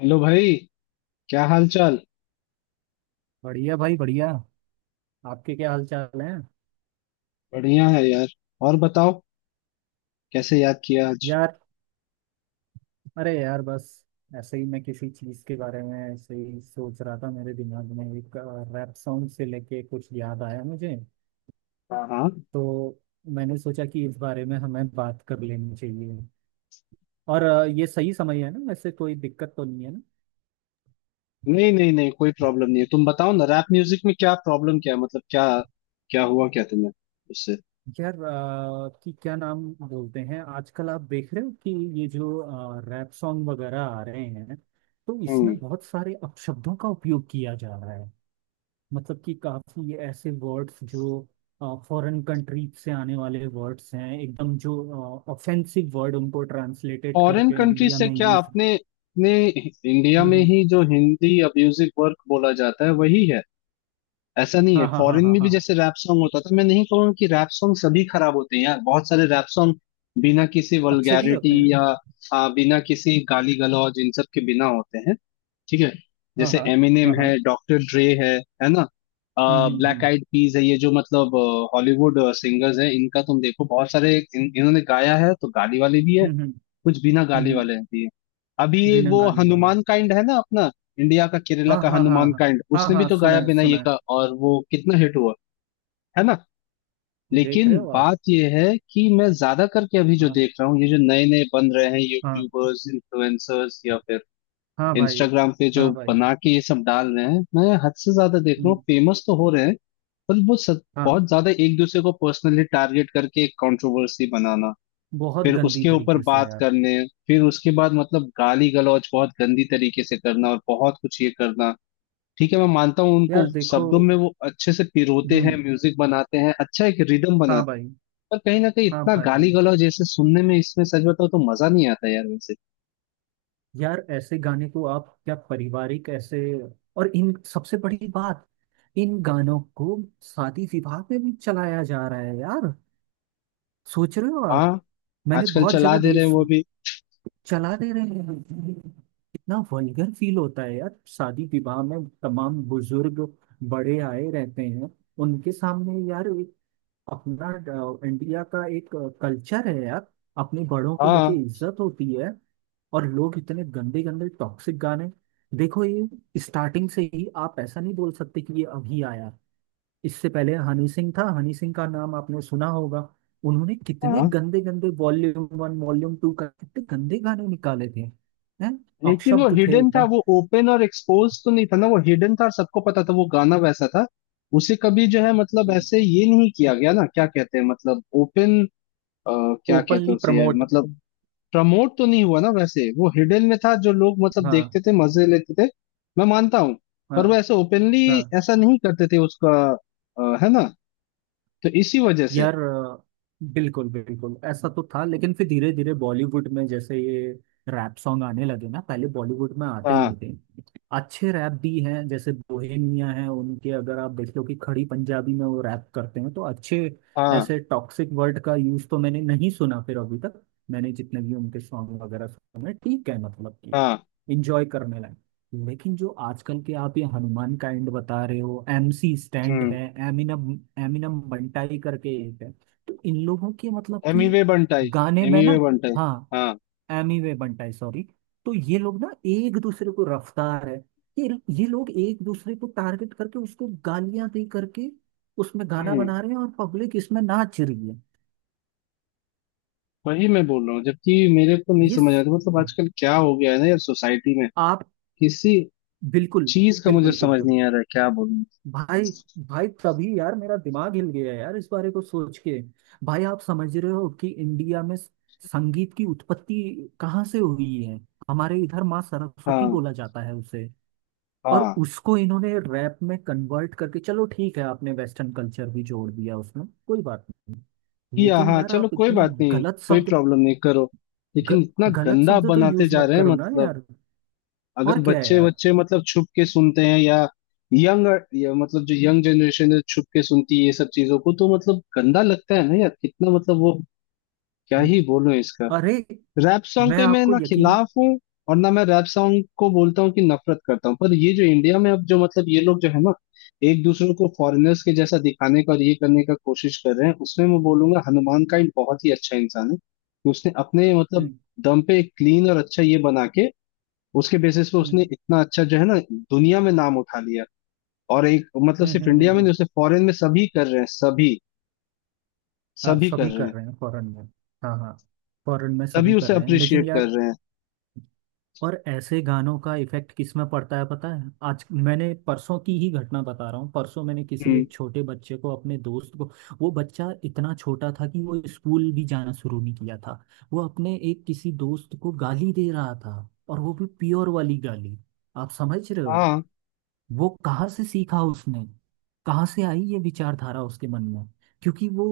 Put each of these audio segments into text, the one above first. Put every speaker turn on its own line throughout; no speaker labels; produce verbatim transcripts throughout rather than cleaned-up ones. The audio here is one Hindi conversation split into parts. हेलो भाई। क्या हाल चाल।
बढ़िया भाई बढ़िया। आपके क्या हाल चाल है।
बढ़िया है यार। और बताओ। कैसे याद किया आज।
यार अरे यार बस ऐसे ही मैं किसी चीज़ के बारे में ऐसे ही सोच रहा था, मेरे दिमाग में एक रैप सॉन्ग से लेके कुछ याद आया मुझे।
हाँ हाँ।
तो मैंने सोचा कि इस बारे में हमें बात कर लेनी चाहिए। और अ, ये सही समय है ना, वैसे कोई दिक्कत तो नहीं है ना।
नहीं नहीं नहीं, कोई प्रॉब्लम नहीं है। तुम बताओ ना, रैप म्यूजिक में क्या प्रॉब्लम क्या है? मतलब क्या क्या हुआ, क्या तुम्हें उससे।
यार अ, कि क्या नाम बोलते हैं, आजकल आप देख रहे हो कि ये जो रैप सॉन्ग वगैरह आ रहे हैं तो
हम्म।
इसमें बहुत सारे अपशब्दों का उपयोग किया जा रहा है। मतलब कि काफी ऐसे वर्ड्स जो फॉरेन कंट्रीज से आने वाले वर्ड्स हैं एकदम, जो ऑफेंसिव वर्ड उनको ट्रांसलेटेड
फॉरेन
करके
कंट्री
इंडिया
से
में
क्या,
यूज।
अपने अपने इंडिया
हम्म।
में
हम्म।
ही जो हिंदी म्यूजिक वर्क बोला जाता है वही है। ऐसा नहीं है,
हाँ हाँ हाँ
फॉरेन
हाँ
में भी
हाँ।
जैसे रैप सॉन्ग होता था। मैं नहीं कहूंगा कि रैप सॉन्ग सभी खराब होते हैं यार। बहुत सारे रैप सॉन्ग बिना किसी
अच्छे भी
वल्गैरिटी
होते हैं।
या आ, बिना किसी गाली गलौज, इन सब के बिना होते हैं। ठीक है।
हाँ
जैसे
हाँ
एमिनेम
हाँ हाँ।
है, डॉक्टर ड्रे है। है ना।
हम्म हम्म
ब्लैक
हम्म
आइड पीज है, ये जो मतलब हॉलीवुड सिंगर्स हैं। इनका तुम देखो, बहुत सारे इन, इन्होंने गाया है, तो गाली वाले भी है,
हम्म। हम्म
कुछ बिना
हम्म।
गाली
हम्म।
वाले रहती है। अभी ये
बिना
वो
गाली वाले।
हनुमान काइंड है ना अपना, इंडिया का केरला
हाँ
का
हाँ हाँ
हनुमान
हाँ।
काइंड,
हाँ
उसने भी
हाँ
तो
सुना
गाया
है
बिना ये
सुना है।
का, और वो कितना हिट हुआ। है ना।
देख
लेकिन
रहे हो आप।
बात ये है कि मैं ज्यादा करके अभी जो
हाँ।
देख रहा हूँ, ये जो नए नए बन रहे हैं
हाँ
यूट्यूबर्स इन्फ्लुएंसर्स या फिर
हाँ भाई।
इंस्टाग्राम पे जो
हाँ भाई।
बना के ये सब डाल रहे हैं, मैं हद से ज्यादा देख रहा हूँ।
हम्म।
फेमस तो हो रहे हैं, पर वो सब
हाँ,
बहुत ज्यादा एक दूसरे को पर्सनली टारगेट करके एक कंट्रोवर्सी बनाना,
बहुत
फिर
गंदी
उसके ऊपर
तरीके से
बात
यार।
करने, फिर उसके बाद मतलब गाली गलौज बहुत गंदी तरीके से करना, और बहुत कुछ ये करना। ठीक है, मैं मानता हूँ
यार
उनको
देखो।
शब्दों में वो अच्छे से पिरोते
हम्म।
हैं, म्यूजिक बनाते हैं, अच्छा एक रिदम
हाँ
बनाते हैं,
भाई।
पर कहीं ना कहीं
हाँ
इतना गाली
भाई।
गलौज जैसे सुनने में, इसमें सच बताओ तो मजा नहीं आता यार वैसे।
यार ऐसे गाने को आप क्या पारिवारिक ऐसे, और इन सबसे बड़ी बात, इन गानों को शादी विवाह में भी चलाया जा रहा है यार। सोच रहे हो
हाँ।
आप। मैंने
आजकल
बहुत
चला
जगह
दे रहे हैं
देश।
वो भी।
चला दे रहे हैं। कितना वल्गर फील होता है यार, शादी विवाह में तमाम बुजुर्ग बड़े आए रहते हैं। उनके सामने यार एक अपना अ, इंडिया का एक कल्चर है यार, अपने बड़ों को लेके
हाँ
इज्जत होती है। और लोग इतने गंदे गंदे टॉक्सिक गाने। देखो, ये स्टार्टिंग से ही आप ऐसा नहीं बोल सकते कि ये अभी आया। इससे पहले हनी सिंह था, हनी सिंह का नाम आपने सुना होगा। उन्होंने कितने
हाँ,
गंदे गंदे वॉल्यूम वन वॉल्यूम टू का कितने गंदे गाने निकाले थे। हैं।
लेकिन वो
अपशब्द थे
हिडन था,
एकदम।
वो ओपन और एक्सपोज तो नहीं था ना। वो हिडन था, और सबको पता था वो गाना वैसा था। उसे कभी जो है मतलब ऐसे ये नहीं किया गया ना, क्या कहते हैं मतलब ओपन। अ, क्या कहते हैं
ओपनली
उसे यार
प्रमोट।
मतलब। प्रमोट तो नहीं हुआ ना, वैसे वो हिडन में था। जो लोग मतलब
हाँ
देखते थे, मजे लेते थे, मैं मानता हूँ।
हाँ
पर वो ऐसे ओपनली
हाँ।
ऐसा नहीं करते थे उसका। अ, है ना। तो इसी वजह से।
यार अ, बिल्कुल बिल्कुल ऐसा तो था लेकिन फिर धीरे धीरे बॉलीवुड में जैसे ये रैप सॉन्ग आने लगे ना, पहले बॉलीवुड में आते
हाँ
नहीं थे। अच्छे रैप भी हैं, जैसे बोहेमिया है, उनके अगर आप देख लो कि खड़ी पंजाबी में वो रैप करते हैं तो अच्छे।
हाँ
ऐसे टॉक्सिक वर्ड का यूज तो मैंने नहीं सुना फिर अभी तक। मैंने जितने भी उनके सॉन्ग वगैरह सुने ठीक है, मतलब कि
हाँ।
इंजॉय करने लायक। लेकिन जो आजकल के आप ये हनुमान काइंड बता रहे हो, एम सी स्टैंड है,
हम्म।
एमिनम एमिनम बंटाई करके एक है, तो इन लोगों के मतलब कि
एमिवे बंटाई,
गाने में
एमिवे
ना।
बंटाई।
हाँ।
हाँ।
एमी वे बंटाई सॉरी। तो ये लोग ना एक दूसरे को, रफ्तार है, ये ये लोग एक दूसरे को टारगेट करके उसको गालियां दे करके उसमें गाना
हम्म।
बना रहे हैं और पब्लिक इसमें नाच रही है।
वही मैं बोल रहा हूँ, जबकि मेरे को नहीं
ये
समझ
स-
आता। मतलब आजकल क्या हो गया है ना यार सोसाइटी में।
आप।
किसी
बिल्कुल
चीज का मुझे
बिल्कुल।
समझ
बिल्कुल
नहीं आ रहा है, क्या बोलूं।
भाई। भाई तभी यार मेरा दिमाग हिल गया यार इस बारे को सोच के। भाई आप समझ रहे हो कि इंडिया में स- संगीत की उत्पत्ति कहाँ से हुई है। हमारे इधर माँ सरस्वती
हाँ
बोला जाता है उसे। और
हाँ।
उसको इन्होंने रैप में कन्वर्ट करके, चलो ठीक है, आपने वेस्टर्न कल्चर भी जोड़ दिया उसमें कोई बात नहीं,
किया,
लेकिन
हाँ
यार
चलो
आप
कोई
इतने
बात नहीं,
गलत
कोई
शब्द,
प्रॉब्लम नहीं, करो।
ग,
लेकिन इतना
गलत
गंदा
शब्द तो
बनाते
यूज
जा
मत
रहे हैं
करो ना
मतलब।
यार।
अगर
और क्या है
बच्चे
यार।
बच्चे मतलब छुप के सुनते हैं या यंग, या मतलब जो यंग जनरेशन है छुप के सुनती है ये सब चीजों को, तो मतलब गंदा लगता है ना यार, कितना मतलब वो, क्या ही बोलूं इसका।
अरे।
रैप सॉन्ग
मैं
के मैं
आपको
ना
यकीन।
खिलाफ हूँ, और ना मैं रैप सॉन्ग को बोलता हूँ कि नफरत करता हूँ, पर ये जो इंडिया में अब जो मतलब ये लोग जो है ना, एक दूसरे को फॉरेनर्स के जैसा दिखाने का और ये करने का कोशिश कर रहे हैं, उसमें मैं बोलूंगा हनुमान काइंड बहुत ही अच्छा इंसान है कि उसने अपने मतलब
हम्म
दम पे एक क्लीन और अच्छा ये बना के, उसके बेसिस पे उसने
हम्म
इतना अच्छा जो है ना दुनिया में नाम उठा लिया। और एक मतलब
हम्म
सिर्फ
हम्म हम्म
इंडिया में
हम्म।
नहीं, उसे फॉरेन में सभी कर रहे हैं, सभी
हाँ
सभी कर
सभी
रहे
कर
हैं,
रहे हैं फॉरेन में। हाँ हाँ। फॉरेन में
सभी
सभी कर
उसे
रहे हैं लेकिन
अप्रिशिएट कर
यार।
रहे हैं।
और ऐसे गानों का इफेक्ट किस में पड़ता है पता है। आज मैंने, परसों की ही घटना बता रहा हूँ, परसों मैंने किसी
हम्म।
एक छोटे बच्चे को अपने दोस्त को। वो बच्चा इतना छोटा था कि वो स्कूल भी जाना शुरू नहीं किया था। वो अपने एक किसी दोस्त को गाली दे रहा था। और वो भी प्योर वाली गाली। आप समझ रहे हो।
हाँ।
वो कहाँ से सीखा उसने। कहाँ से आई ये विचारधारा उसके मन में। क्योंकि वो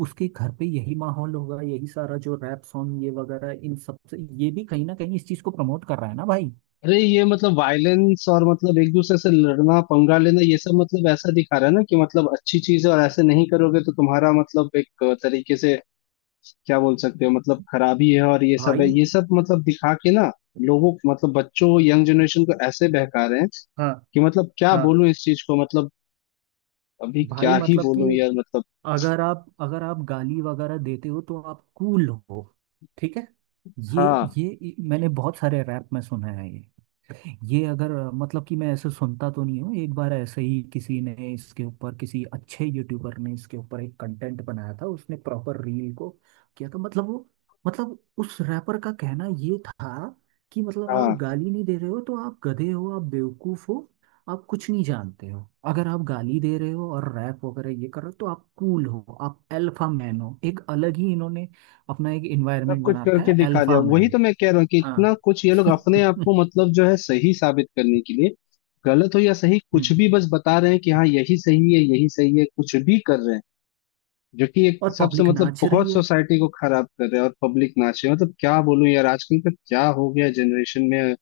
उसके घर पे यही माहौल होगा, यही सारा जो रैप सॉन्ग ये वगैरह इन सब से ये भी कहीं ना कहीं इस चीज को प्रमोट कर रहा है ना भाई।
अरे ये मतलब वायलेंस और मतलब एक दूसरे से लड़ना पंगा लेना, ये सब मतलब ऐसा दिखा रहा है ना कि मतलब अच्छी चीज है, और ऐसे नहीं करोगे तो तुम्हारा मतलब एक तरीके से क्या बोल सकते हो मतलब खराबी है, और ये सब
भाई।
है, ये सब मतलब दिखा के ना लोगों मतलब बच्चों, यंग जनरेशन को ऐसे बहका रहे हैं
हाँ।
कि मतलब क्या
हाँ
बोलूं इस चीज को मतलब, अभी
भाई
क्या ही
मतलब कि
बोलूं यार मतलब।
अगर आप अगर आप गाली वगैरह देते हो तो आप कूल हो। ठीक है। ये
हाँ
ये मैंने बहुत सारे रैप में सुना है ये। ये अगर मतलब कि मैं ऐसे सुनता तो नहीं हूँ, एक बार ऐसे ही किसी ने इसके ऊपर, किसी अच्छे यूट्यूबर ने इसके ऊपर एक कंटेंट बनाया था, उसने प्रॉपर रील को किया था मतलब वो, मतलब उस रैपर का कहना ये था कि मतलब आप
हाँ।
गाली नहीं दे रहे हो तो आप गधे हो, आप बेवकूफ हो, आप कुछ नहीं जानते हो। अगर आप गाली दे रहे हो और रैप वगैरह ये कर रहे हो तो आप कूल हो, आप अल्फा मैन हो। एक अलग ही इन्होंने अपना एक
सब
इन्वायरमेंट
कुछ
बना रखा
करके
है,
दिखा दिया,
अल्फा
वही
मैन।
तो मैं कह रहा हूँ कि इतना
हाँ
कुछ ये लोग अपने आप को मतलब जो है सही साबित करने के लिए, गलत हो या सही कुछ
हम्म।
भी, बस बता रहे हैं कि हाँ यही सही है यही सही है, कुछ भी कर रहे हैं। जो कि एक
और
हिसाब से
पब्लिक
मतलब
नाच रही
बहुत
है।
सोसाइटी को खराब कर रहे हैं, और पब्लिक नाच रही है, मतलब क्या बोलूं यार, आजकल का क्या हो गया जनरेशन में।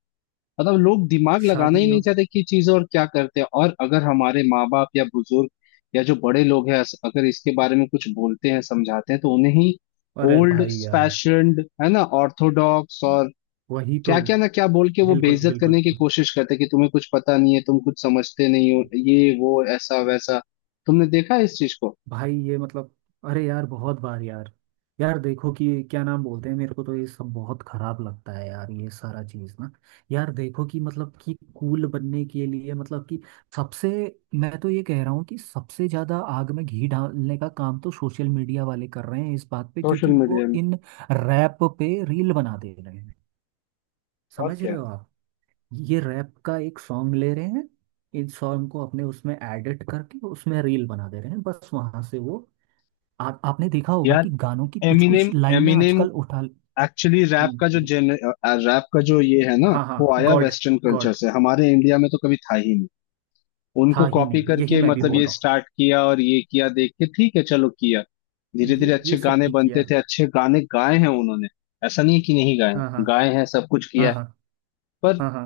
मतलब लोग दिमाग लगाना ही
शादी
नहीं
हो।
चाहते कि चीज और क्या करते हैं। और अगर हमारे माँ बाप या बुजुर्ग या जो बड़े लोग हैं अस- अगर इसके बारे में कुछ बोलते हैं, समझाते हैं, तो उन्हें ही
अरे
ओल्ड
भाई यार।
फैशन्ड है ना, ऑर्थोडॉक्स और
वही तो।
क्या क्या ना क्या बोल के वो
बिल्कुल
बेइज्जत
बिल्कुल।
करने की कोशिश करते हैं कि तुम्हें कुछ पता नहीं है, तुम कुछ समझते नहीं हो, ये वो ऐसा वैसा। तुमने देखा है इस चीज को
भाई ये मतलब। अरे यार बहुत बार यार। यार देखो कि क्या नाम बोलते हैं, मेरे को तो ये सब बहुत खराब लगता है यार, ये सारा चीज ना। यार देखो कि मतलब कि कूल बनने के लिए मतलब कि सबसे, मैं तो ये कह रहा हूँ कि सबसे ज्यादा आग में घी डालने का काम तो सोशल मीडिया वाले कर रहे हैं इस बात पे,
सोशल
क्योंकि
मीडिया
वो
में,
इन रैप पे रील बना दे रहे हैं।
और
समझ
क्या।
रहे हो आप। ये रैप का एक सॉन्ग ले रहे हैं, इस सॉन्ग को अपने उसमें एडिट करके उसमें रील बना दे रहे हैं, बस वहां से वो आ, आपने देखा होगा
यार
कि गानों की कुछ कुछ
एमिनेम,
लाइनें
एमिनेम
आजकल उठा।
एक्चुअली रैप का जो,
हम्म।
जेन रैप का जो ये है ना,
हाँ हाँ
वो आया
गॉड।
वेस्टर्न कल्चर
गॉड
से, हमारे इंडिया में तो कभी था ही नहीं। उनको
था ही
कॉपी
नहीं, यही
करके
मैं भी
मतलब
बोल
ये
रहा
स्टार्ट किया, और ये किया देख के, ठीक है चलो किया।
हूँ,
धीरे धीरे
ये
अच्छे
ये सब
गाने
ठीक
बनते
किया।
थे, अच्छे गाने गाए हैं उन्होंने। ऐसा नहीं है कि नहीं गाए
हाँ
हैं।
हाँ
गाए हैं, सब कुछ किया
हाँ
है। पर
हाँ हाँ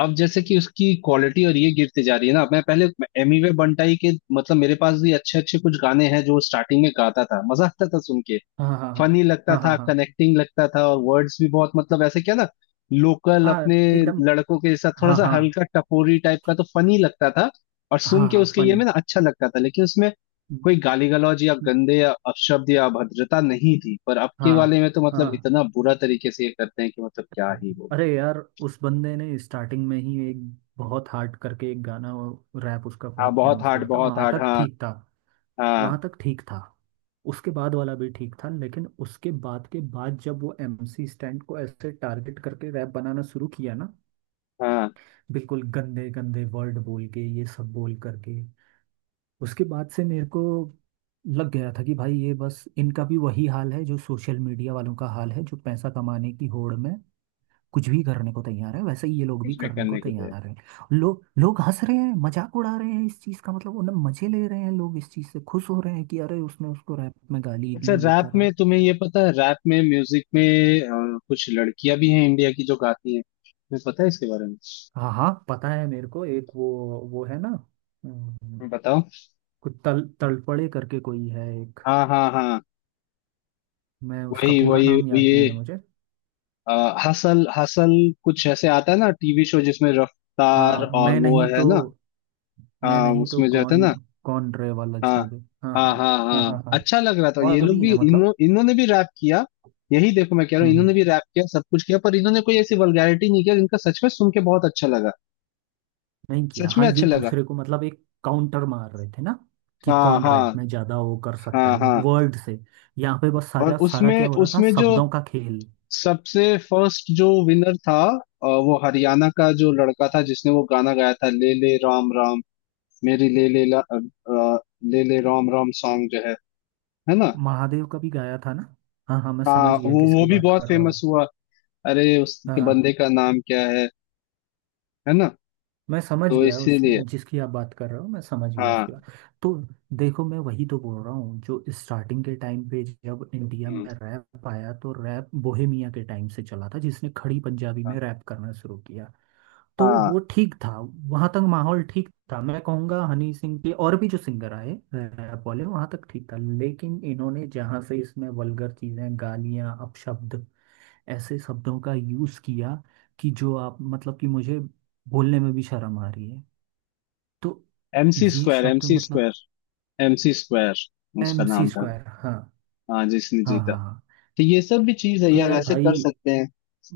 अब जैसे कि उसकी क्वालिटी और ये गिरती जा रही है ना। मैं पहले एमिवे बंटाई के मतलब, मेरे पास भी अच्छे अच्छे कुछ गाने हैं जो स्टार्टिंग में गाता था, मजा आता था सुन के,
हाँ हाँ हाँ
फनी लगता
हाँ हाँ
था,
हाँ
कनेक्टिंग लगता था, और वर्ड्स भी बहुत मतलब ऐसे क्या ना, लोकल
हाँ हाँ
अपने
एकदम।
लड़कों के साथ थोड़ा
हाँ
सा
हाँ
हल्का टपोरी टाइप का, तो फनी लगता था। और सुन
हाँ
के
हाँ
उसके ये में
फनी।
ना अच्छा लगता था, लेकिन उसमें कोई गाली गलौज या गंदे या अपशब्द या अभद्रता नहीं थी। पर अब के
हाँ
वाले में तो
हाँ
मतलब इतना बुरा तरीके से ये करते हैं कि मतलब क्या ही बोलूं।
अरे यार उस बंदे ने स्टार्टिंग में ही एक बहुत हार्ड करके एक गाना, रैप उसका
हाँ
बहुत
बहुत
फेमस
हार्ड,
हुआ था,
बहुत
वहां
हार्ड,
तक
हाँ।
ठीक था।
हाँ
वहां तक ठीक था, उसके बाद वाला भी ठीक था, लेकिन उसके बाद के बाद जब वो एम सी स्टैंड को ऐसे टारगेट करके रैप बनाना शुरू किया ना,
हाँ।
बिल्कुल गंदे गंदे वर्ड बोल के ये सब बोल करके उसके बाद से मेरे को लग गया था कि भाई ये बस इनका भी वही हाल है जो सोशल मीडिया वालों का हाल है, जो पैसा कमाने की होड़ में कुछ भी करने को तैयार है वैसे ही ये लोग भी
कुछ भी
करने को
करने को तैयार।
तैयार हैं। लोग लोग हंस रहे हैं, मजाक उड़ा रहे हैं इस चीज का, मतलब उन्हें मजे ले रहे हैं, लोग इस चीज से खुश हो रहे हैं कि अरे उसने उसको रैप में गाली दी
अच्छा,
ये
रात
करा।
में तुम्हें ये पता है, रात में म्यूजिक में अ, कुछ लड़कियां भी हैं इंडिया की जो गाती हैं, तुम्हें पता है इसके बारे में।
हाँ हाँ पता है मेरे को, एक वो वो है ना। अम,
बताओ।
कुछ तल तलपड़े करके कोई है एक।
हाँ हाँ हाँ।
मैं उसका
वही
पूरा
वही।
नाम याद
ये
नहीं है मुझे।
अ, हसल हसल कुछ ऐसे आता है ना टीवी शो, जिसमें रफ्तार
हाँ।
और
मैं
वो
नहीं
है
तो।
ना।
मैं
हाँ,
नहीं तो
उसमें जो होता है
कौन।
ना।
कौन रे वाला
हाँ
था जो, हाँ
हाँ
हाँ
हाँ
हाँ।
हाँ,
हाँ हाँ।
अच्छा लग रहा था। ये
और
लोग
भी
भी
है
इन्हों
मतलब।
इन्होंने भी रैप किया। यही देखो मैं कह रहा हूँ,
हम्म हम्म।
इन्होंने भी रैप किया, सब कुछ किया, पर इन्होंने कोई ऐसी वल्गैरिटी नहीं किया, जिनका सच में सुन के बहुत अच्छा लगा,
नहीं किया
सच में
हाँ, ये
अच्छा लगा।
दूसरे को मतलब एक काउंटर मार रहे थे ना, कि
हाँ
कौन रैप
हाँ
में ज्यादा वो कर सकता
हाँ
है।
हाँ।
वर्ड से। यहाँ पे बस
और
सारा सारा क्या
उसमें
हो रहा था,
उसमें जो
शब्दों का खेल।
सबसे फर्स्ट जो विनर था, अ, वो हरियाणा का जो लड़का था जिसने वो गाना गाया था, ले ले राम राम, मेरी ले ले ला, अ, अ, ले ले राम राम सॉन्ग जो है। है ना।
महादेव का भी गाया था ना। हाँ हाँ मैं
हाँ,
समझ गया
वो वो
किसकी
भी
बात
बहुत
कर रहे हो
फेमस
आप।
हुआ। अरे
हाँ
उसके
हाँ।
बंदे का नाम क्या है। है ना।
मैं समझ
तो
गया उस
इसीलिए।
जिसकी आप बात कर रहे हो, मैं समझ गया उसकी
हाँ।
बात। तो देखो, मैं वही तो बोल रहा हूँ, जो स्टार्टिंग के टाइम पे जब इंडिया
हम्म।
में रैप आया तो रैप बोहेमिया के टाइम से चला था, जिसने खड़ी पंजाबी में रैप करना शुरू किया, तो वो
हाँ।
ठीक था। वहां तक माहौल ठीक था, मैं कहूंगा हनी सिंह के और भी जो सिंगर आए अ, बोले, वहां तक ठीक था। लेकिन इन्होंने जहां से इसमें वल्गर चीजें, गालियां, अपशब्द, ऐसे शब्दों का यूज किया कि जो आप, मतलब कि मुझे बोलने में भी शर्म आ रही है। तो
एमसी
ये
स्क्वायर,
शब्द
एमसी
मतलब,
स्क्वायर, एमसी स्क्वायर उसका
एम सी
नाम था।
स्क्वायर, हाँ।
हाँ, जिसने
हाँ
जीता।
हाँ हाँ।
तो ये सब भी चीज है
तो
यार,
यार
ऐसे कर
भाई,
सकते हैं,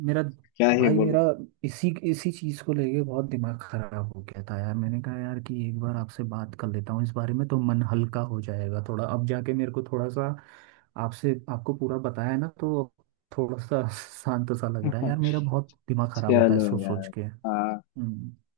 मेरा
क्या ही
भाई, मेरा
बोलो।
इसी इसी चीज को लेके बहुत दिमाग खराब हो गया था यार। मैंने कहा यार कि एक बार आपसे बात कर लेता हूँ इस बारे में तो मन हल्का हो जाएगा थोड़ा, अब जाके मेरे को थोड़ा सा आपसे आपको पूरा बताया ना, तो थोड़ा सा शांत सा लग रहा है यार। मेरा बहुत दिमाग खराब होता है
चलो
सोच सोच
यार।
के।
हाँ।
हम्म।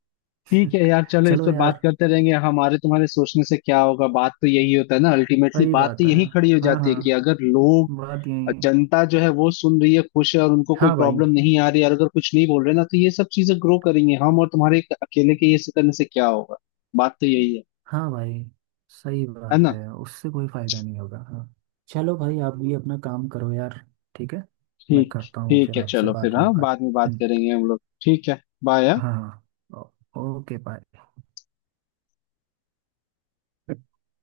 ठीक है यार, चलो इस
चलो
पे बात
यार।
करते रहेंगे, हमारे तुम्हारे सोचने से क्या होगा, बात तो यही होता है ना। अल्टीमेटली
सही
बात तो
बात है।
यही खड़ी हो
हाँ
जाती है
हाँ।
कि अगर लोग,
बात यही है।
जनता जो है वो सुन रही है, खुश है, और उनको कोई
हाँ भाई।
प्रॉब्लम नहीं आ रही है, और अगर कुछ नहीं बोल रहे ना, तो ये सब चीजें ग्रो करेंगे, हम और तुम्हारे एक अकेले के ये से करने से क्या होगा, बात तो यही है।
हाँ भाई सही
है
बात
ना।
है, उससे कोई फायदा नहीं होगा, हाँ। चलो भाई आप भी अपना काम करो यार, ठीक है। मैं
ठीक।
करता हूँ,
ठीक
फिर
है,
आपसे
चलो
बाद
फिर,
में
हाँ
बात।
बाद में बात
हम्म।
करेंगे हम लोग, ठीक है, बाय।
हाँ हाँ। ओ- ओके बाय।